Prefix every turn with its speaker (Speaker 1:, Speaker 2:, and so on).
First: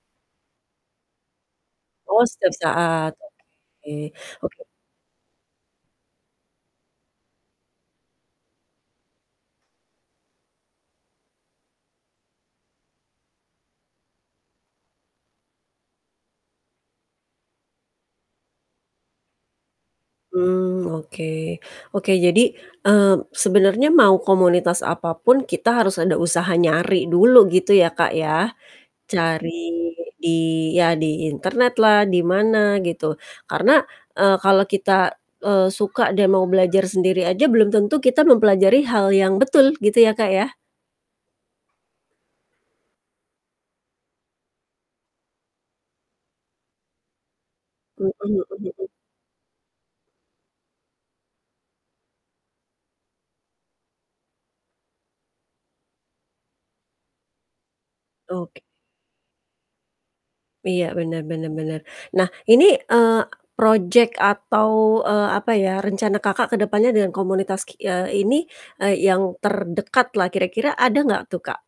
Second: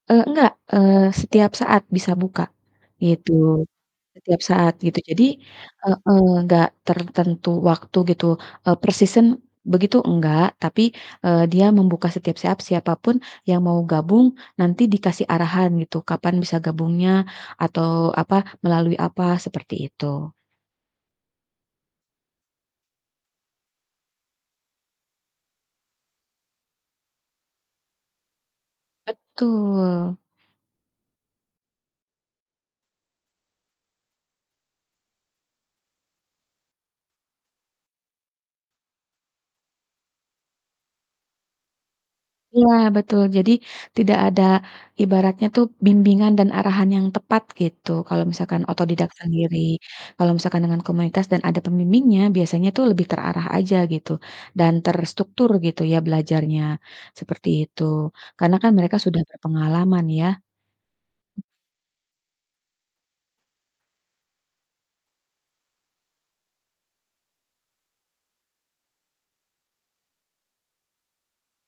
Speaker 1: Eee, nggak, eee, setiap saat bisa
Speaker 2: Oh,
Speaker 1: buka,
Speaker 2: setiap saat, oke.
Speaker 1: gitu, setiap
Speaker 2: Oke.
Speaker 1: saat gitu, jadi heeh, enggak tertentu waktu gitu, per season begitu enggak, tapi, eee, dia membuka setiap saat siapapun yang mau gabung, nanti dikasih arahan gitu, kapan bisa gabungnya atau, apa, melalui apa, seperti itu.
Speaker 2: Mmm, oke. Oke, jadi, mmm, sebenarnya mau komunitas apapun, kita harus ada usaha nyari dulu gitu ya, Kak, ya, cari
Speaker 1: Betul.
Speaker 2: di ya, di internet lah, di mana gitu, karena, eee, kalau kita, eee, suka deh mau belajar sendiri aja belum tentu kita mempelajari hal yang betul, gitu ya, Kak, ya.
Speaker 1: Iya, betul, jadi tidak ada ibaratnya tuh bimbingan dan arahan yang tepat gitu,
Speaker 2: Mhm
Speaker 1: kalau
Speaker 2: mhm
Speaker 1: misalkan
Speaker 2: mhm.
Speaker 1: autodidak sendiri, kalau misalkan dengan komunitas dan ada pembimbingnya, biasanya tuh lebih terarah aja gitu dan terstruktur gitu ya, belajarnya. Seperti itu. Karena
Speaker 2: Oke.
Speaker 1: kan mereka sudah berpengalaman ya.
Speaker 2: Iya, bener bener bener. Nah, ini, eee, project atau, eee, apa ya, rencana Kakak ke depannya dengan komunitas ki eee, ini, eee, yang terdekat lah kira-kira, ada gak tuh, Kak?